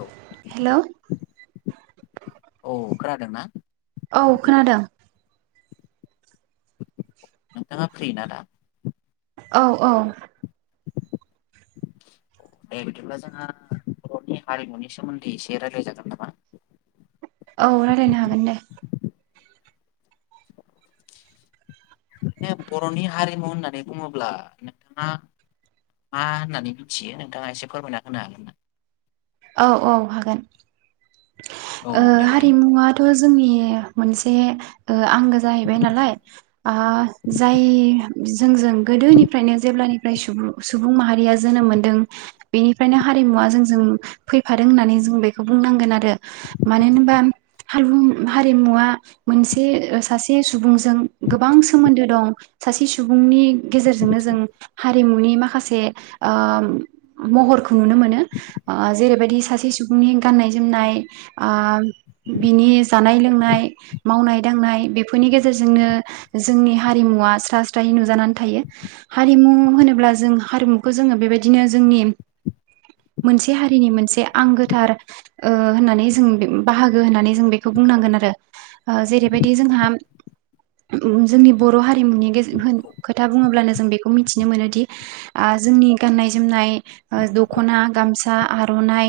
औ हेल' [unintelligible] औ खोनादों नोंथाङा फ्रि ना दा औ औ दे बिदिब्ला जोंहा बर'नि हारिमुनि सोमोन्दै एसे रायज्लाय जागोन नामा औ रायल्लायनो हागोन दे म बर'नि हारिमु होननानै बुङोब्ला नोंथाङा मा होननानै मिथियो नोंथाङा एसे फोरमायना होनो हागोन ना औ औ हागोन औ देलाय हारिमुवथ' जोंनि मोनसे आंगो जाहैबाय नालाय जाय जोंजों गोदोनिफ्रायनो जेब्लानिफ्राय सुबुं सुबुं माहारिया जोनोम मोनदों बेनिफ्रायनो हारिमुवा जोंजों फैफादों होननानै जों बेखौ बुंनांगोन आरो आरो मानो होनबा ह हारिमुवा मोनसे सासे सुबुंजों गोबां सोमोन्दो दं सासे सुबुंनि [unintelligible] हारिमुनि माखासे ओ महरखौ नुनो मोनो ओ जेरैबायदि सासे सुबुंनि गाननाय जोमनाय ओ बिनि जानाय लोंनाय मावनाय दांनाय बेफोरनि गेजेरजोंनो जोंनि हारिमुवा स्रा स्रायै नुजानानै थायो हारिमु होनोब्ला जों हारिमुखौ जोङो बेबायदिनो जोंनि मोनसे हारिनि मोनसे आंगोथार ओ होननानै जों बाहागो होननानै जों बेखौ बुंनांगोन आरो ओ जेरैबायदि जोंहा उम जोंनि बर' हारिमुनि गेजे औ खोथा बुङोब्लानो जों बेखौ मिथिनो मोनोदि ओ जोंनि गाननाय जोमनाय ओ दखना, गामसा, आर'नाय,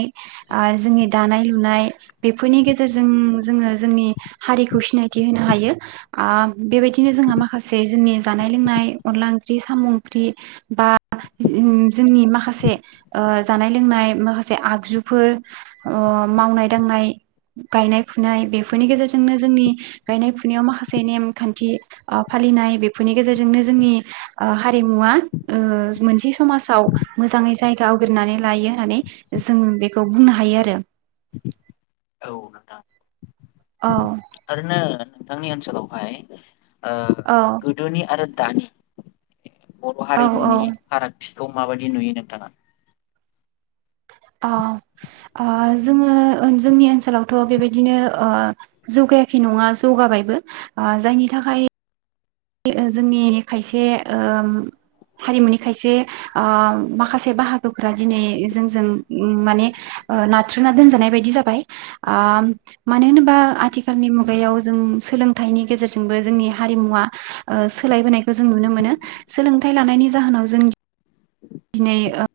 ओ जोंनि दानाय लुनाय बेफोरनि गेजेरजों जोङो जोंनि हारिखौ सिनायथि होनो हायो आ बेबायदिनो जोंहा माखासे जोंनि जानाय लोंनाय अनला ओंख्रि, साम' ओंख्रि बा जोंनि माखासे ओ जानाय लोंनाय माखासे आगजुफोर ओ मावनाय दांनाय, गायनाय फुनाय बेफोरनि गेजेरजोंनो जोंनि गायनाय फुनायाव माखासे नेमखान्थि ओ फालिनाय बेफोरनि गेजेरजोंनो जोंनि ओ हारिमुवा ओ मोनसे समाजाव मोजाङै जायगा आवग्रिनानै लायो होननानै जों बेखौ बुंनो हायो आरो। औ नोंथां। औ आरैनो नोंथांनि ओनसोलावहाय ओ औ गोदोनि आरो दानि बर' औ औ हारिमुनि फाराग थिखौ माबायदि नुयो नोंथाङा? ओ ओ जोङो जोंनि ओनसोलावथ' बेबायदिनो ओ जौगायाखै नङा जौगाबायबो ओ जायनि थाखाय जोंनि खायसे ओम हारिमुनि खायसे ओ माखासे बाहागोफोरा दिनै जोंजों माने ओ नाथ्रोना दोनजानाय बायदि जाबाय ओ मानो होनोबा आथिखालनि मुगायाव जों सोलोंथाइनि गेजेरजोंबो जोंनि हारिमुवा ओ सोलायबोनायखौ जों नुनो मोनो सोलोंथाइ लानायनि जाहोनाव जों दिनै ओ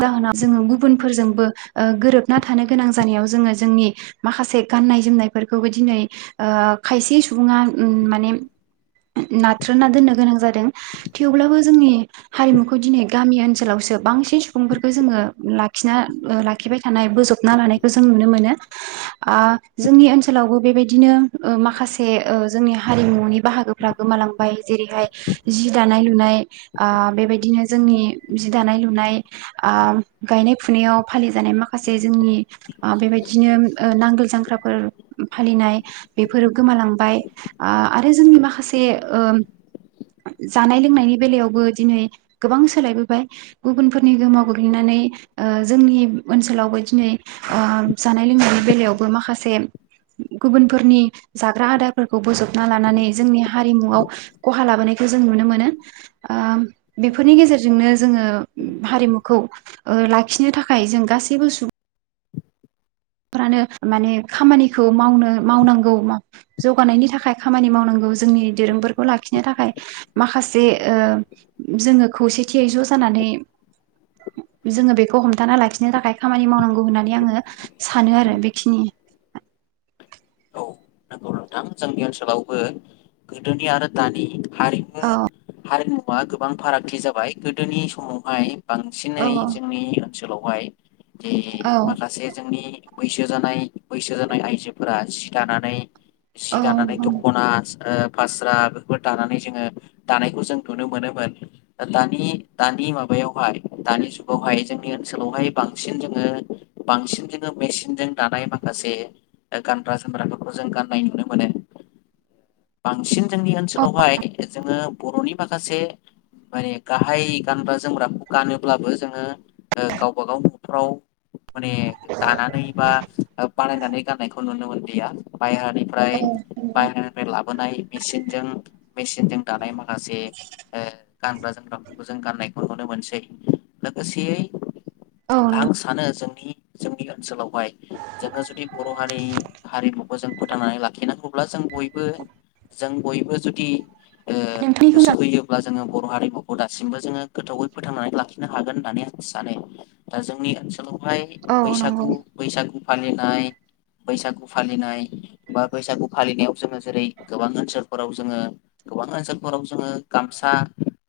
जाहोनाव जोङो गुबुनफोरजोंबो ओ गोरोबना थानो गोनां जानायाव जोङो जोंनि माखासे गाननाय जोमनायफोरखौबो दिनै ओ खायसे सुबुङा उम माने नाथ्रोदना दोननो गोनां जादों थेवब्लाबो जोंनि हारिमुखौ दिनै गामि ओनसोलावसो बांसिन सुबुंफोरखौ जोङो लाखिना ओ लाखिबाय थानाय बोजबना लानायखौ जों नुनो मोनो ओ जोंनि ओनसोलावबो बेबायदिनो ओ माखासे ओ जोंनि हारिमुनि बाहागोफ्रा गोमालांबाय जेरैहाय जि दानाय लुनाय ओ बेबायदिनो जोंनि जि दानाय लुनाय, ओ गायनाय फुनायाव फालि जानाय माखासे जोंनि ओ बेबायदिनो ओ नांगोल जांख्राफोर फालिनाय बेफोरो गोमालांबाय आरो जोंनि माखासे ओम जानाय लोंनायनि बेलायावबो दिनै गोबां सोलायबोबाय गुबुन फोरनि गोहोमाव गोग्लैनानै ओ जोंनि ओनसोलावबो दिनै ओ जानाय लोंनायनि बेलायावबो माखासे गुबुनफोरनि जाग्रा आदारफोरखौ बोजबना लानानै जोंनि हारिमुआव खहा लाबोनायखौ जों नुनो मोनो ओम बेफोरनि गेजेरजोंनो जोङो हारिमुखौ ओ लाखिनो थाखाय जों गासैबो सुबुं फोरानो माने खामानिखौ मावनो मावनांगौ जौगानायनि थाखाय खामानि मावनांगौ जोंनि दोरोंफोरखौ लाखिनो थाखाय माखासे ओ जोङो खौसेथियै ज' जानानै जोङो बेखौ हमथाना लाखिनो थाखाय खामानि मावनांगौ होननानै आङो सानो आरो बेखिनि। औ नंगौ नोंथां जोंनि ओनसोलावबो गोदोनि आरो दानि हारिमु औ हारिमु आं गोबां फारागथि जाबाय गोदोनि समावहाय औ बांसिनै जोंनि ओनसोलावहाय जे औ माखासे जोंनि बैसो जानाय बैसो जानाय आइजोफोरा जि दानानै जि औ दानानै दख'ना ओ फास्रा बेफोर दानानै जोङो दानायखौ जों नुनो मोनोमोन दानि दानि माबायावहाय दानि जुगावहाय जोंनि ओनसोलावहाय बांसिन जोङो बांसिन जोङो मेसिनजों दानाय माखासे ओ गानग्रा जोमग्राफोरखौ जों गाननाय नुनो मोनो। बांसिन जोंनि औ ओनसोलावहाय जोङो बर'नि माखासे माने गाहाय गानग्रा जोमग्राखौ गानोब्लाबो जोङो ओ गावबा गाव न'फ्राव माने दानानै बा बानायनानै गाननायखौ नुनो [unintelligible] मोनलिया। बायहानिफ्राय बाय बोनाय मेसिनजों मेसिनजों दानाय माखासे ओ गानग्रा जोमग्राफोरखौ जों गाननायखौ नुनो मोनसै लोगोसेयै औ आं सानो जों दि जोंनि ओनोलावहाय जोङो जुदि बर' हारि हारिमुखौ जों फोथांनानै लाखिनांगौब्ला जों बय [unintelligible] जों बयबो जुदि ओ नोंथांनिखौ गोसो मोजां होयोबा ओ जोङो बर हारिमुखौ दासिमबो जोङो गोथौयै फोथांनानै लाखिनो हागोन होननानै आं सानो दा जोंनि ओनसोलाव हाय औ बैसागु नंगौ बैसागु फालिनाय बैसागु फालिनाय बा बैसागु फालिनायाव जोङो जेरै गोबां ओनसोलफोराव जोङो गोबां ओनसोलफोराव जोङो गामसा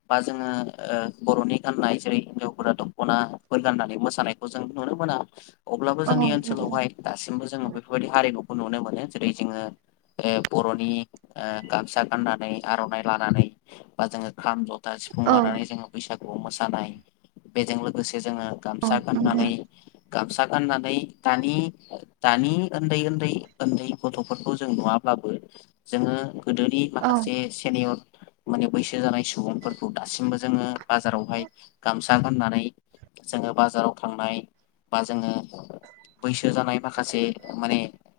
बा जोङो ओ बर'नि गान्नाय जेरै हिनजावफोरा दखनाफोर गान्नानै मोसानायखौ जों नुनो मोना। अब्लाबो औ जोंनि नंगौ ओनसोलावहाय दासिमबो जोङो बेफोरबायदि हारिमु उ नुनो मोनो जेरै जोंङो ए बर'नि ओ गामसा गाननानै आरनाइ लानानै बा जोङो खाम ज दा सिफुं औ लानानै जों बैसागु खौ मोसानाय बेजों लोगोसे जोङो औ गामसा नंगौ गाननानै गामसा गाननानै दानि दानि ओन्दै ओन्दै ओन्दै गथ'फोरखौ जों नुवा ब्लाबो जोङो गोदोनि औ माखासे सेनियर माने बैसो जानाय सुबुंफोरखौ दासिमबो जोङो बाजारावहाय गामसा फा गाननानै जोङो बाजाराव थांनाय बा जोङो बैसो जानाय माखासे माने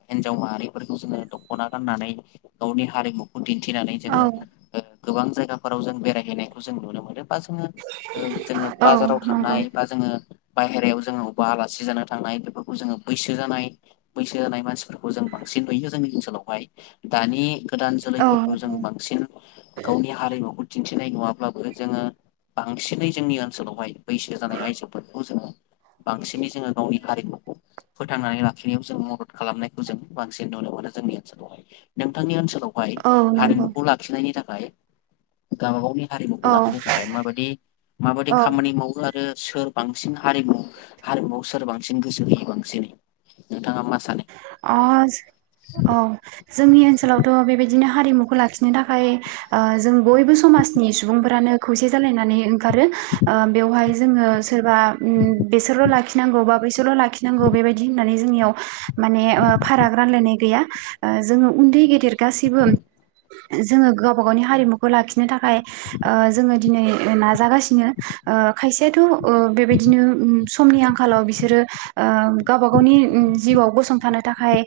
हिनजाव माहारिफोरखौ जोङो दखना गाननानै गावनि हारिमुखौ दिन थिनानै औ जोङो गोबां जायगाफोराव जों बेरायहैनायखौ जों नुनो मोनो। बा जोङो ओ जोङो औ बाजाराव नंगौ थानाय बा जोङो बायहेरायाव जोङो अबेबा आलासि जानो थांनाय बेफोरखौ जोङो बैसो जानाय बैसो जानाय मानसिफोरखौ जों बांसिन नुयो जोंनि ओनसोलाव। [inaudible] य दानि गोदान औ जोलैफोरखौ जों नंगौ बांसिन गावनि हारिमुखौ दिन्थिनाय नुङाब्लाबो जोङो बांसिनै जोंनि ओनसोलावहाय बैसो जानाय आइजोफोरखौ जोङो बांसिनै जोङो गावनि हारिमुखौ फोथांनानै लाखिनायाव जों मदद खालामनायखौ जों बांसिन नुनो मोनो जोंनि। नोंथांनि ओनसोल हाय औ नंगौ हारिमुखौ लाखिनायनि थाखाय। फाय गावबा गावनि हारिमुखौ औ लाखिनो थाखाय माबादि माबादि औ खामानि मावो आरो आरो सोर बांसिन हारिमु हारिमुआव सोर बांसिन गोसो होयो बांसिनै नोंथाङा मा सानो? आ औ जोंनि ओनसोलावथ' बेबायदिनो हारिमुखौ लाखिनो थाखाय ओ जों बयबो समाजनि सुबुंफोरानो खौसे जालायनानै ओंखारो ओ बेवहाय जोङो सोरबा बेसोरल' लाखि नांगौ बा बाैसोरल' लाखिनांगौ बेबायदि होननानै जोंनियाव माने फाराग रानलायनाय गैया जोङो उन्दै गेदेर गासैबो जोङो गावबा गावनि हारिमुखौ लाखिनो थाखाय जोङो दिनै नाजागासिनो खायसेयाथ' ओ बेबायदिनो ओ समनि आंखाल आंखालाव बिसोरो गावबा गावनि जिउआव बस संथानो थाखाय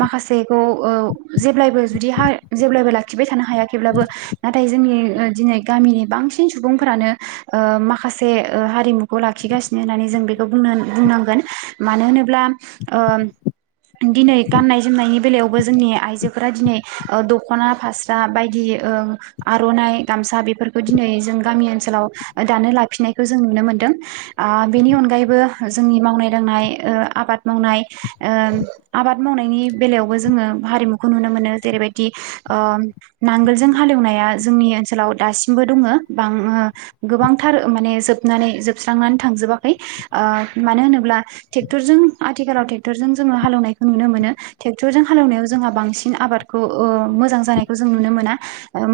माखासेखौ ओ जेब्लायबो जुदि जेब्लायबो लाखिबाय थानो हायाखैब्लाबो नाथाय जोंनि दिनै गामिनि बांसिन सुबुंफोरानो ओ माखासे हारिमुखौ लाखिगासिनो होन्नानै जों बेखौ बुंनो बुंनांगोन मानो होनोब्ला ओम दिनै गाननाय जोमनायनि बेलायावबो जोंनि आइजोफोरा दिनै दखना फास्रा बायदि आरनाइ गामसा बेफोरखौ दिनै जों गामि ओनसोलाव दानो लाफिननायखौ जों नुनो मोनदों बेनि अनगायैबो जोंनि मावनाय दांनाय आबाद मावनाय आबाद मावनायनि बेलायावबो जोङो हारिमुखौ नुनो मोनो जेरैबायदि ओ नांगोलजों हालेवनाया जोंनि ओनसोलाव दासिमबो दङ बां गोबांथार माने जोबनानै जोबस्रांनानै थांजोबाखै ओ मानो होनोब्ला ट्रेक्टरजों आथिखालाव टेट ट्रेक्टर जों जोङो हालौनायखौ नुनो मोनो ट्रेक्टरजों हालौनायाव जोंहा बांसिन आबादखौ मोजां जानायखौ जों नुनो मोना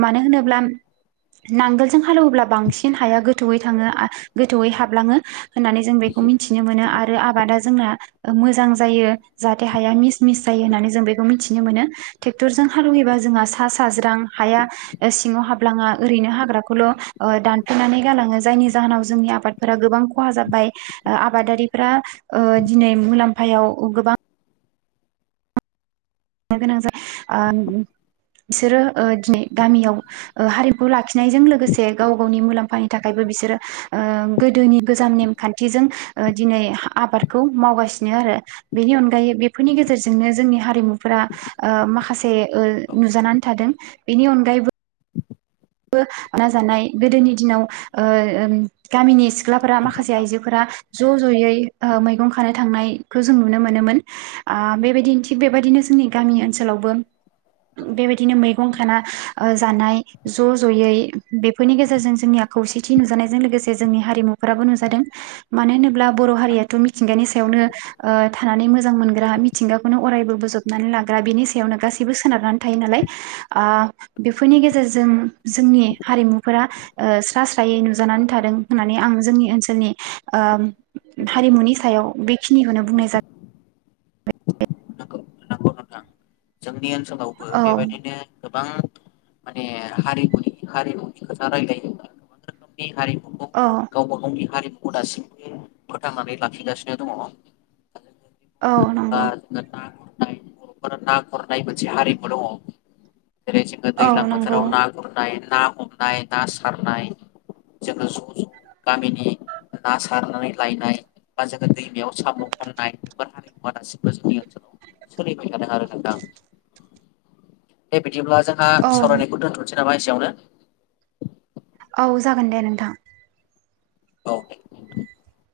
मानो होनोब्ला नांगोलजों हालेवोब्ला बांसिन हाया गोथौयै थाङो गोथौयै हाबलाङो होननानै जों बेखौ मिथिनो मोनो आरो आबादा जोंना मोजां मोजां जायो जाहाथे हाया मिस मिस जायो होननानै जों बेखौ मिथिनो मोनो ट्रेक्टरजों हालेवयोबा जोंहा सा साज्रां हाया सिङाव हाबलाङा ओरैनो हाग्राखौल दानफ्लेनानै गालाङो जायनि जाहोनाव जोंनि आबादफोरा गोबां खहा जाबाय आबादारिफोरा दिनै मुलाम फायाव गोबां गोनां जायो बिसोरो दिनै गामियाव हारिमु लाखिनायजों लोगोसे गाव गावनि मुलाम्फानि थाखायबो बिसोरो गोदोनि गोजाम नेमखान्थिजों दिनै आबादखौ मावगासिनो आरो बेनि अनगायै बेफोरनि गेजेरजोंनो जोंनि हारिमु फोरा ओ माखासे औ से नुजानानै थादों बेनि अनगायैबो बो नाजानाय गोदोनि दिनाव ओ गामिनि सु सिख्लाफोरा नंगौ माखासे नोंथां आइजोफोरा ज जयै मैगं खानो थांनायखौ जों नुनो मोनोमोन ओ बेबायदिनो थिग बेबायदिनो जोंनि गामि ओनसोलावबो बेबायदिनो मैगं खाना जानाय ज जयै बेफोरनि गेजेरजों जोंनिया खौसेथि नुजानायजों लोगोसे जोंनि हारिमुफोराबो नुजादों मानो होनोब्ला बर हारियाथ मिथिंगानि सायावनो थानानै मोजां मोनग्रा मिथिंगाखौनो अरायबो बोजबनानै लाग्रा बिनि सायावनो गासैबो सोनारनानै थायो नालाय ओ बेफोरनि गेजेरजों जों जोंनि हारिमुफोरा स्रा स्रायै नुजानानै थादों होननानै आं जोंनि ओनसोलनि हारिमुनि सायाव बेखिनिखौनो बुंनाय जादों नंगौ नंगौ नोंथां जों नि ओनसोलावबो औ बेबायदिनो गोबां माने हारिमुनि हारिमुनि खोथा रायलायो गोबां रोखोमनि हारिमु औ गावबा गावनि हारिमु दासिमबो फोथांनानै लाखिगासिनो दङ औ नंगौ दा ना गुरनाय बरफोरनि ना गुरनाय मोनसे हारिमु दङ जेरै जोङो औ दैज्लां नंगौ बोथोराव ना गुरनाय ना हमनाय ना सारनाय जोङो ज ज गामिनि ना सारनानै लायनाय बा जोङो दैमायाव साम खननाय बेफोर हारिमुवा दासिमबो जोंनि ओनसोलाव सोलि [unintelligible] नोंथां [inaudible] अब्ला जोंहा औ सावरायनायखौ दोनथसै। नामा एसेयावनो औ जागोन दे नोंथां अके [unintelligible]